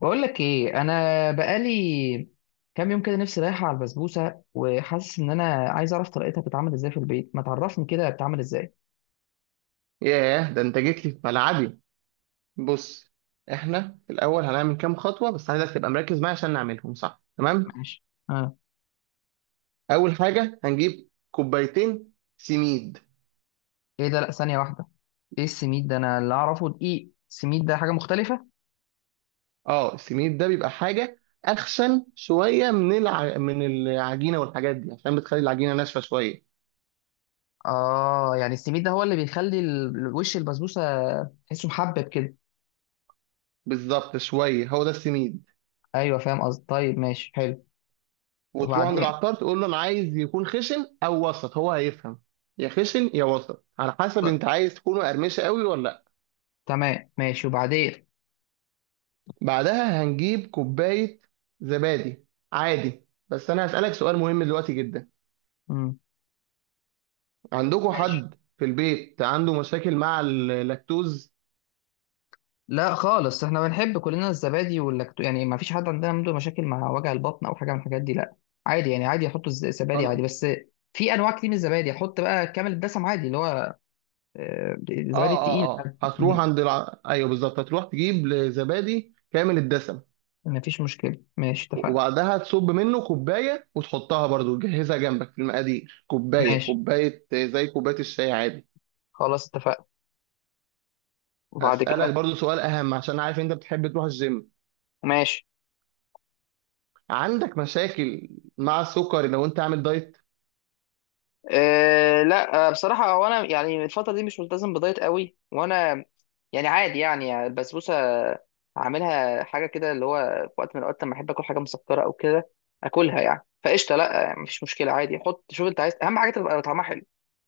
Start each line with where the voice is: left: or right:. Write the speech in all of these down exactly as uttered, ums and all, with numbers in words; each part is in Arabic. left: بقول لك ايه، انا بقالي كام يوم كده نفسي رايحه على البسبوسه، وحاسس ان انا عايز اعرف طريقتها بتتعمل ازاي في البيت. ما تعرفني كده بتتعمل ازاي؟
right: ياه، ده انت جيت لي في ملعبي. بص، احنا في الاول هنعمل كام خطوه بس عايزك تبقى مركز معايا عشان نعملهم صح. تمام.
left: ماشي، اه.
right: اول حاجه هنجيب كوبايتين سميد.
left: ايه ده؟ لا، ثانيه واحده. ايه السميد ده؟ انا اللي اعرفه دقيق. السميد ده حاجه مختلفه.
right: اه السميد ده بيبقى حاجه اخشن شويه من الع... من العجينه والحاجات دي عشان بتخلي العجينه ناشفه شويه.
left: اه، يعني السميد ده هو اللي بيخلي ال- وش البسبوسه تحسه محبب كده.
right: بالظبط شويه هو ده السميد.
left: ايوه، فاهم قصدي. طيب ماشي، حلو.
right: وتروح عند
left: وبعدين؟
right: العطار تقول له انا عايز يكون خشن او وسط، هو هيفهم. يا خشن يا وسط على حسب
left: ط-
right: انت عايز تكونه قرمشه قوي ولا.
left: تمام، ماشي. وبعدين؟
right: بعدها هنجيب كوباية زبادي عادي، بس أنا هسألك سؤال مهم دلوقتي جدا.
left: امم
right: عندكم
left: ماشي.
right: حد في البيت عنده مشاكل مع اللاكتوز؟
left: لا خالص، احنا بنحب كلنا الزبادي واللاكتو، يعني ما فيش حد عندنا عنده مشاكل مع وجع البطن او حاجه من الحاجات دي، لا. عادي، يعني عادي يحطوا الز- الزبادي عادي
right: خلاص.
left: بس. في انواع كتير من الزبادي، احط بقى كامل الدسم عادي، اللي هو آه، الزبادي
right: اه اه
left: التقيل.
right: اه،
left: م-
right: هتروح عند الع... ايوه بالظبط هتروح تجيب زبادي كامل الدسم.
left: ما فيش مشكله، ماشي اتفقنا.
right: وبعدها تصب منه كوباية وتحطها برضو، تجهزها جنبك في المقادير، كوباية،
left: ماشي
right: كوباية زي كوباية الشاي عادي.
left: خلاص اتفقنا. وبعد كده؟
right: هسألك برضو سؤال أهم، عشان عارف أنت بتحب تروح الجيم.
left: ماشي.
right: عندك مشاكل مع السكر لو أنت عامل دايت؟
left: أه، لا، آه، بصراحة هو أنا يعني الفترة دي مش ملتزم بدايت قوي، وأنا يعني عادي، يعني البسبوسة أعملها حاجة كده، اللي هو في وقت من الأوقات لما أحب آكل حاجة مسكرة أو كده آكلها، يعني فقشطة، لا يعني مفيش مشكلة. عادي، حط شوف أنت عايز. أهم حاجة تبقى طعمها حلو،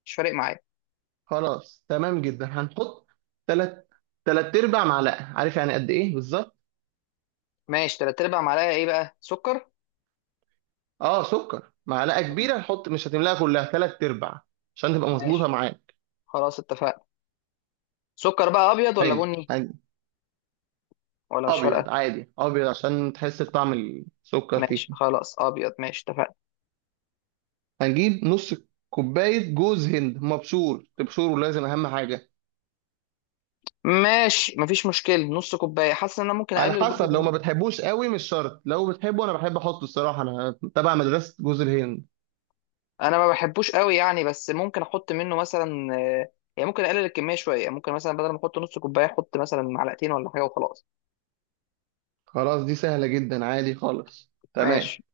left: مش فارق معايا.
right: خلاص. تمام جدا. هنحط تلات تلات ارباع معلقه، عارف يعني قد ايه بالظبط.
left: ماشي، تلات أرباع معلقة إيه بقى؟ سكر؟
right: اه، سكر، معلقه
left: طب.
right: كبيره هنحط مش هتملاها كلها، تلات ارباع عشان تبقى مظبوطه
left: ماشي
right: معاك.
left: خلاص اتفقنا. سكر بقى أبيض ولا
right: حلو.
left: بني؟
right: هن-
left: ولا مش
right: ابيض
left: فارقة؟
right: عادي، ابيض عشان تحس بطعم السكر فيه.
left: ماشي خلاص، أبيض. ماشي اتفقنا.
right: هنجيب نص كوبايه جوز هند مبشور، تبشره لازم اهم حاجه.
left: ماشي مفيش مشكلة. نص كوباية، حاسس إن أنا ممكن
right: على
left: أقلل
right: حسب، لو ما
left: الجزء.
right: بتحبوش قوي مش شرط، لو بتحبه انا بحب احطه الصراحه، انا تبع مدرسه جوز الهند.
left: انا ما بحبوش قوي يعني، بس ممكن احط منه مثلا، آه، يعني ممكن اقلل الكميه شويه، يعني ممكن مثلا بدل ما احط نص كوبايه، احط مثلا معلقتين ولا حاجه وخلاص.
right: خلاص دي سهله جدا عادي خالص. تمام.
left: ماشي.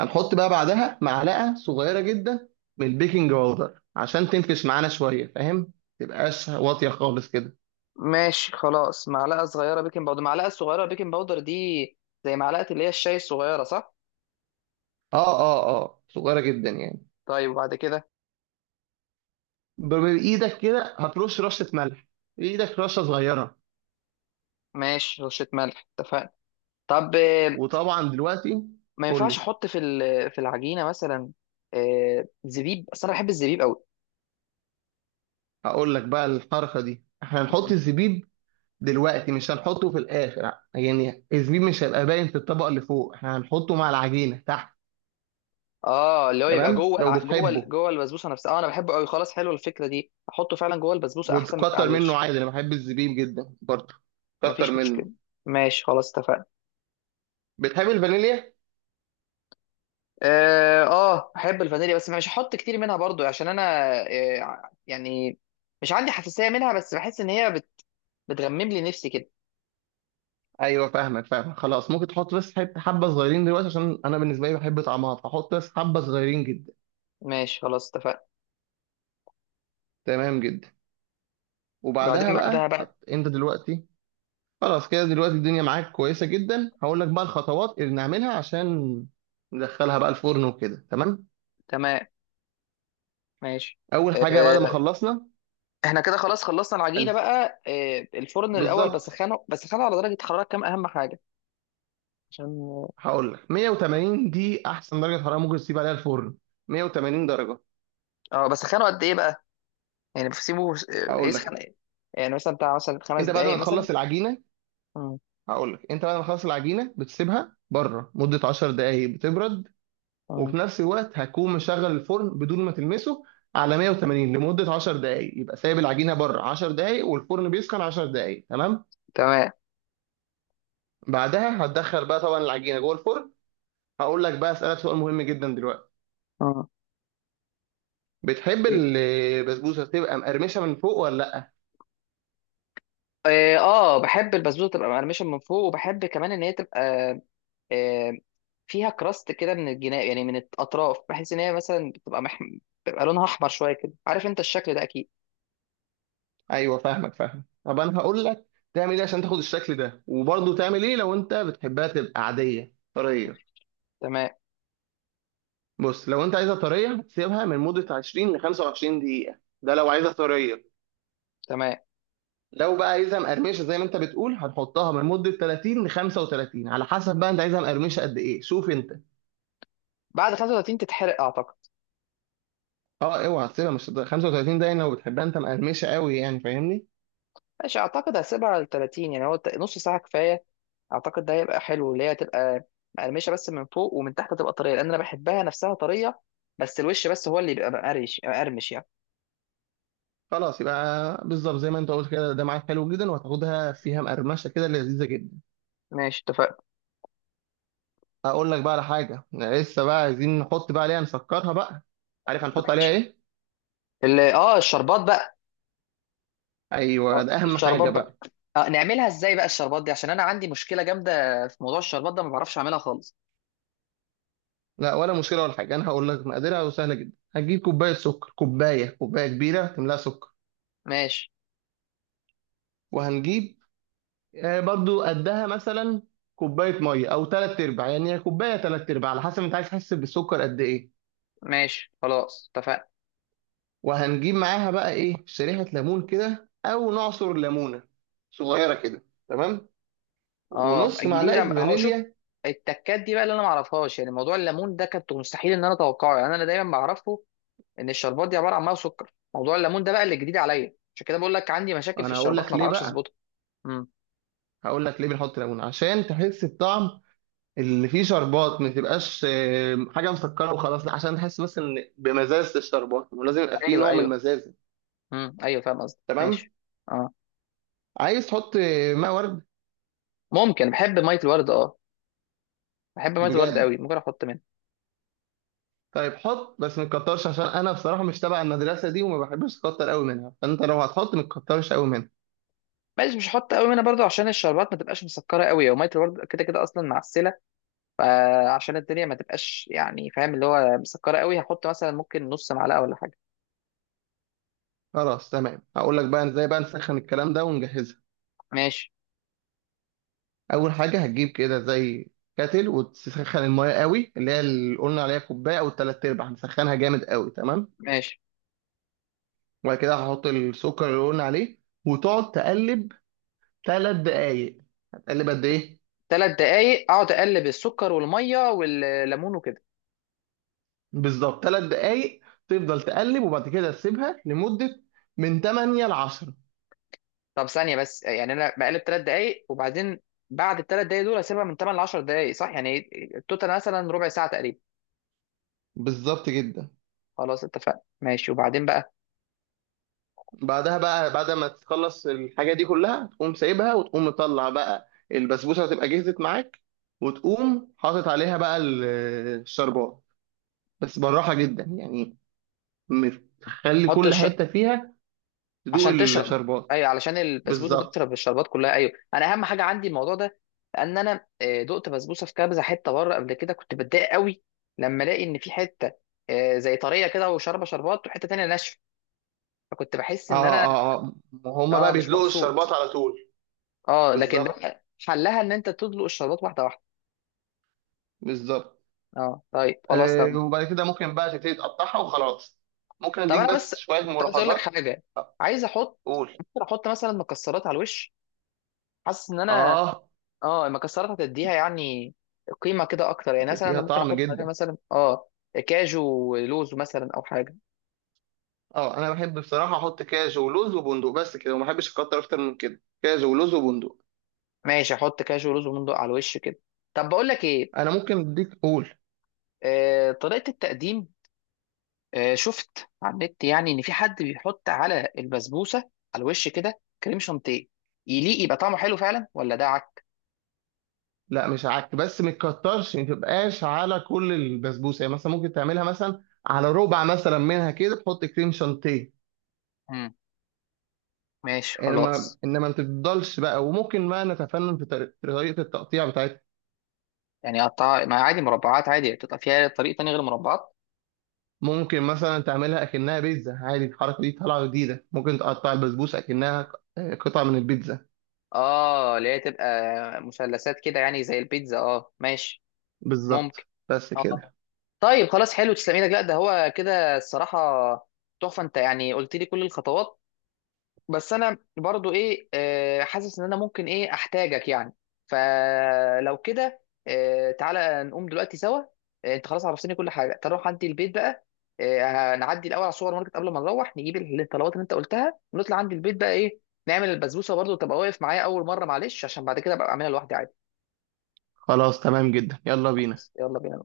right: هنحط بقى بعدها معلقه صغيره جدا من البيكنج باودر، عشان تنفش معانا شويه فاهم، تبقاش واطيه خالص كده.
left: ماشي خلاص، معلقه صغيره بيكنج باودر. المعلقه الصغيره بيكنج باودر دي زي معلقه اللي هي الشاي الصغيره، صح؟
right: اه اه اه، صغيره جدا يعني.
left: طيب، وبعد كده؟
right: ب- بايدك كده هترش رشه ملح، بايدك رشه صغيره.
left: ماشي، رشه ملح، اتفقنا. طب، آه،
right: وطبعا دلوقتي.
left: ما
right: قول
left: ينفعش
right: لي.
left: احط في ال- في العجينه مثلا آه، زبيب؟ اصل انا بحب الزبيب قوي.
right: هقول لك بقى الحركه دي، احنا هنحط الزبيب دلوقتي مش هنحطه في الاخر، يعني الزبيب مش هيبقى باين في الطبقه اللي فوق، احنا هنحطه مع العجينه تحت.
left: اه، اللي هو يبقى
right: تمام.
left: جوه
right: لو
left: الع... جوه ال-
right: بتحبه
left: جوه البسبوسه نفسها. اه، انا بحبه قوي. خلاص، حلوه الفكره دي، احطه فعلا جوه البسبوسه احسن من يبقى على
right: وتكتر منه
left: الوش.
right: عادي، انا بحب الزبيب جدا برضه. كتر
left: مفيش مشكله.
right: منه.
left: ماشي خلاص اتفقنا.
right: بتحب الفانيليا؟
left: اه، آه، احب الفانيليا، بس مش هحط كتير منها برضو عشان انا آه يعني مش عندي حساسيه منها، بس بحس ان هي بت... بتغمم لي نفسي كده.
right: ايوه فاهمك فاهمك، خلاص ممكن تحط بس حب- حبه صغيرين دلوقتي، عشان انا بالنسبه لي بحب طعمها، فحط بس حبه صغيرين جدا.
left: ماشي خلاص اتفقنا.
right: تمام جدا. وبعدها
left: بعدين؟ بعدها
right: بقى
left: بقى.
right: حط انت دلوقتي. خلاص كده دلوقتي الدنيا معاك كويسه جدا. هقول لك بقى الخطوات اللي نعملها عشان ندخلها بقى الفرن وكده. تمام.
left: تمام، ماشي.
right: اول حاجه بعد ما
left: آه،
right: خلصنا
left: احنا كده خلاص خلصنا العجينه
right: هنس-
left: بقى. آه الفرن الاول
right: بالظبط.
left: بسخنه بسخنه على درجه حراره كام؟ اهم حاجه عشان.
right: هقول لك، مية وتمانين دي احسن درجه حراره ممكن تسيب عليها الفرن، مية وتمانين درجه.
left: اه بس، خانه قد ايه بقى؟ يعني بسيبه، آه،
right: هقول
left: يسخن
right: لك
left: إيه؟ يعني مثلا بتاع مثلا خمس
right: انت بعد
left: دقايق
right: ما
left: مثلا؟
right: تخلص العجينه
left: مم.
right: هقول لك، انت بعد ما تخلص العجينه بتسيبها بره مده عشر دقائق بتبرد،
left: مم.
right: وفي نفس الوقت هتكون مشغل الفرن بدون ما تلمسه على مائة وثمانين لمده عشر دقائق، يبقى سايب العجينه بره عشر دقائق والفرن بيسخن عشر دقائق. تمام.
left: تمام.
right: بعدها هتدخل بقى طبعا العجينه جوه الفرن. هقول لك بقى، اسالك سؤال مهم جدا دلوقتي،
left: مم.
right: بتحب
left: إيه؟
right: البسبوسه تبقى مقرمشه من فوق ولا لا؟
left: اه. آه، بحب البسبوسه تبقى مقرمشه من فوق، وبحب كمان ان هي تبقى آه، فيها كراست كده من الجناب، يعني من الاطراف، بحيث ان هي مثلا بتبقى مح... بتبقى لونها احمر شويه كده. عارف انت الشكل ده اكيد.
right: ايوه فاهمك فاهمك، طب انا هقول لك تعمل ايه عشان تاخد الشكل ده، وبرضه تعمل ايه لو انت بتحبها تبقى عاديه طريه.
left: تمام.
right: بص، لو انت عايزها طريه سيبها من مده عشرين ل خمسة وعشرين دقيقه، ده لو عايزها طريه.
left: تمام.
right: لو بقى عايزها مقرمشه زي ما انت بتقول هنحطها من مده تلاتين ل خمسة وتلاتين، على حسب بقى انت عايزها مقرمشه قد ايه، شوف انت.
left: بعد خمسة وتلاتين تتحرق اعتقد.
right: اه، اوعى تسيبها مش خمسة وثلاثين ده، يعني لو بتحبها انت مقرمشه قوي، يعني فاهمني.
left: ماشي، اعتقد هسيبها على تلاتين يعني، هو نص ساعه كفايه. اعتقد ده هيبقى حلو، اللي هي تبقى مقرمشه بس من فوق، ومن تحت تبقى طريه، لان انا بحبها نفسها طريه. بس الوش بس هو اللي بيبقى مقرش مقرمش يعني.
right: خلاص يبقى بالظبط زي ما انت قلت كده، ده معاك حلو جدا، وهتاخدها فيها مقرمشه كده لذيذه جدا.
left: ماشي اتفقنا.
right: هقول لك بقى على حاجه لسه بقى عايزين نحط بقى عليها نسكرها بقى، عارف هنحط عليها
left: ماشي.
right: ايه؟
left: ال- اه الشربات بقى.
right: ايوه ده اهم
left: الشربات
right: حاجه
left: بقى.
right: بقى.
left: آه نعملها ازاي بقى الشربات دي؟ عشان انا عندي مشكله جامده في موضوع الشربات ده، ما بعرفش اعملها خالص.
right: لا ولا مشكله ولا حاجه، انا هقول لك مقاديرها سهله جدا. هتجيب كوبايه سكر، كوبايه، كوبايه كبيره تملاها سكر.
left: ماشي.
right: وهنجيب آه، برضو قدها مثلا كوبايه ميه او ثلاث ارباع، يعني هي كوبايه ثلاث ارباع على حسب انت عايز تحس بالسكر قد ايه.
left: ماشي خلاص اتفقنا.
right: وهنجيب معاها بقى ايه، شريحه ليمون كده او نعصر ليمونه صغيره كده. تمام.
left: اه
right: ونص معلقه
left: جديده، هو شوف،
right: فانيليا.
left: التكات دي بقى اللي انا ما اعرفهاش، يعني موضوع الليمون ده كنت مستحيل ان انا اتوقعه، يعني انا دايما بعرفه ان الشربات دي عباره عن ميه وسكر. موضوع الليمون ده بقى اللي جديد عليا، عشان كده بقول لك عندي مشاكل في
right: انا هقول
left: الشربات،
right: لك
left: ما
right: ليه
left: بعرفش
right: بقى،
left: اظبطها. امم.
right: هقول لك ليه بنحط ليمون، عشان تحس بطعم اللي فيه شربات، ما تبقاش آه، حاجه مسكره وخلاص لا، عشان تحس بس ان بمزازه الشربات، ولازم يبقى فيه
left: ايوه،
right: نوع من
left: ايوه.
right: المزازه.
left: امم، ايوه فاهم قصدي.
right: تمام.
left: ماشي. اه.
right: عايز تحط آه، ماء ورد؟
left: ممكن. بحب ميه الورد، اه. بحب ميه الورد
right: بجد؟
left: قوي، ممكن احط منها.
right: طيب حط بس ما تكترش، عشان انا بصراحه مش تبع المدرسه دي، وما بحبش اكتر قوي منها، فانت لو هتحط ما تكترش قوي منها.
left: ماشي، مش هحط قوي منها برضو، عشان الشربات ما تبقاش مسكره قوي، وميه الورد كده كده اصلا معسله. فعشان الدنيا ما تبقاش، يعني فاهم، اللي هو مسكره قوي، هحط مثلا ممكن نص معلقه ولا حاجه.
right: خلاص تمام. هقول لك بقى ازاي بقى نسخن الكلام ده ونجهزها.
left: ماشي.
right: اول حاجه هتجيب كده زي كاتل وتسخن المايه قوي، اللي هي اللي قلنا عليها كوبايه او ثلاث ارباع، نسخنها جامد قوي. تمام.
left: ماشي.
right: وبعد كده هحط السكر اللي قلنا عليه، وتقعد تقلب ثلاث دقايق. هتقلب قد ايه؟
left: ثلاث دقايق اقعد اقلب السكر والميه والليمون وكده؟
right: بالظبط ثلاث دقايق. تفضل تقلب، وبعد كده تسيبها لمدة من تمانية ل عشر.
left: طب ثانية بس، يعني أنا بقلب تلات دقايق، وبعدين بعد التلات دقايق دول أسيبها من تمن لعشر دقايق، صح؟ يعني التوتال مثلا ربع ساعة تقريبا.
right: بالظبط جدا.
left: خلاص اتفقنا ماشي. وبعدين بقى؟
right: بعدها بقى، بعد ما تخلص الحاجة دي كلها تقوم سايبها، وتقوم مطلع بقى البسبوسة، هتبقى جهزت معاك، وتقوم حاطط عليها بقى ال- الشربات، بس بالراحة جدا يعني. م- خلي
left: أحط
right: كل
left: الش...
right: حتة فيها تدوق
left: عشان تشرب؟
right: الشربات.
left: أيوه، علشان البسبوسة
right: بالظبط.
left: تشرب الشربات كلها. أيوه، أنا أهم حاجة عندي الموضوع ده. لأن أنا آه، دقت بسبوسة في كبزة حتة بره قبل كده، كنت بتضايق قوي لما ألاقي إن في حتة آه، زي طرية كده وشاربة شربات، وحتة تانية ناشفة. فكنت بحس
right: اه
left: إن أنا
right: اه اه، ما هما
left: أه
right: بقى
left: مش
right: بيدلقوا الشربات
left: مبسوط.
right: على طول.
left: أه، لكن ده
right: بالظبط
left: حلها إن أنت تدلق الشربات واحدة واحدة.
right: بالظبط.
left: اه طيب، خلاص
right: آه
left: تمام.
right: وبعد كده ممكن بقى تبتدي تقطعها وخلاص. ممكن
left: طب
right: اديك
left: انا
right: بس
left: بس
right: شوية
left: كنت عايز اقول لك
right: ملاحظات.
left: حاجه. عايز احط.
right: قول.
left: ممكن احط مثلا مكسرات على الوش؟ حاسس ان انا،
right: اه،
left: اه، المكسرات هتديها يعني قيمه كده اكتر، يعني مثلا
right: هتديها
left: انا ممكن
right: طعم
left: احط عليها
right: جدا.
left: مثلا اه كاجو ولوز مثلا، او حاجه.
right: اه انا بحب بصراحة احط كاجو ولوز وبندق بس كده، وما بحبش اكتر اكتر من كده، كاجو ولوز وبندق.
left: ماشي، احط كاجو ولوز ومندق على الوش كده. طب بقول لك ايه،
right: انا ممكن اديك، قول.
left: آه طريقه التقديم. آه شفت على النت يعني ان في حد بيحط على البسبوسه على الوش كده كريم شانتيه، يليق؟ يبقى طعمه حلو فعلا ولا ده عك؟
right: لا مش عك، بس ما تكترش، ما تبقاش على كل البسبوسة، يعني مثلا ممكن تعملها مثلا على ربع مثلا منها كده تحط كريم شانتيه.
left: مم. ماشي
right: انما
left: خلاص.
right: انما ما تفضلش بقى، وممكن بقى نتفنن في طريق- في طريقه التقطيع بتاعتها.
left: يعني قطع ما عادي، مربعات عادي، بتبقى فيها طريق تاني غير مربعات؟
right: ممكن مثلا تعملها اكنها بيتزا عادي، الحركه دي طالعه جديده، ممكن تقطع البسبوسه اكنها ق- قطعه من البيتزا.
left: اه، اللي هي تبقى مثلثات كده، يعني زي البيتزا. اه ماشي.
right: بالظبط.
left: ممكن.
right: بس
left: اه.
right: كده.
left: طيب خلاص، حلو، تسلم ايدك. لا، ده هو كده الصراحة تحفة. انت يعني قلت لي كل الخطوات، بس انا برضو ايه آه، حاسس ان انا ممكن ايه احتاجك يعني. فلو كده، آه، تعالى نقوم دلوقتي سوا. آه، انت خلاص عرفتني كل حاجه، تروح عندي البيت بقى. آه، هنعدي الاول على السوبر ماركت، قبل ما نروح نجيب الطلبات اللي انت قلتها، ونطلع عندي البيت بقى، ايه نعمل البسبوسه برضو، تبقى واقف معايا اول مره معلش، عشان بعد كده ابقى اعملها لوحدي عادي.
right: خلاص تمام جدا، يلا بينا.
left: خلاص، يلا بينا.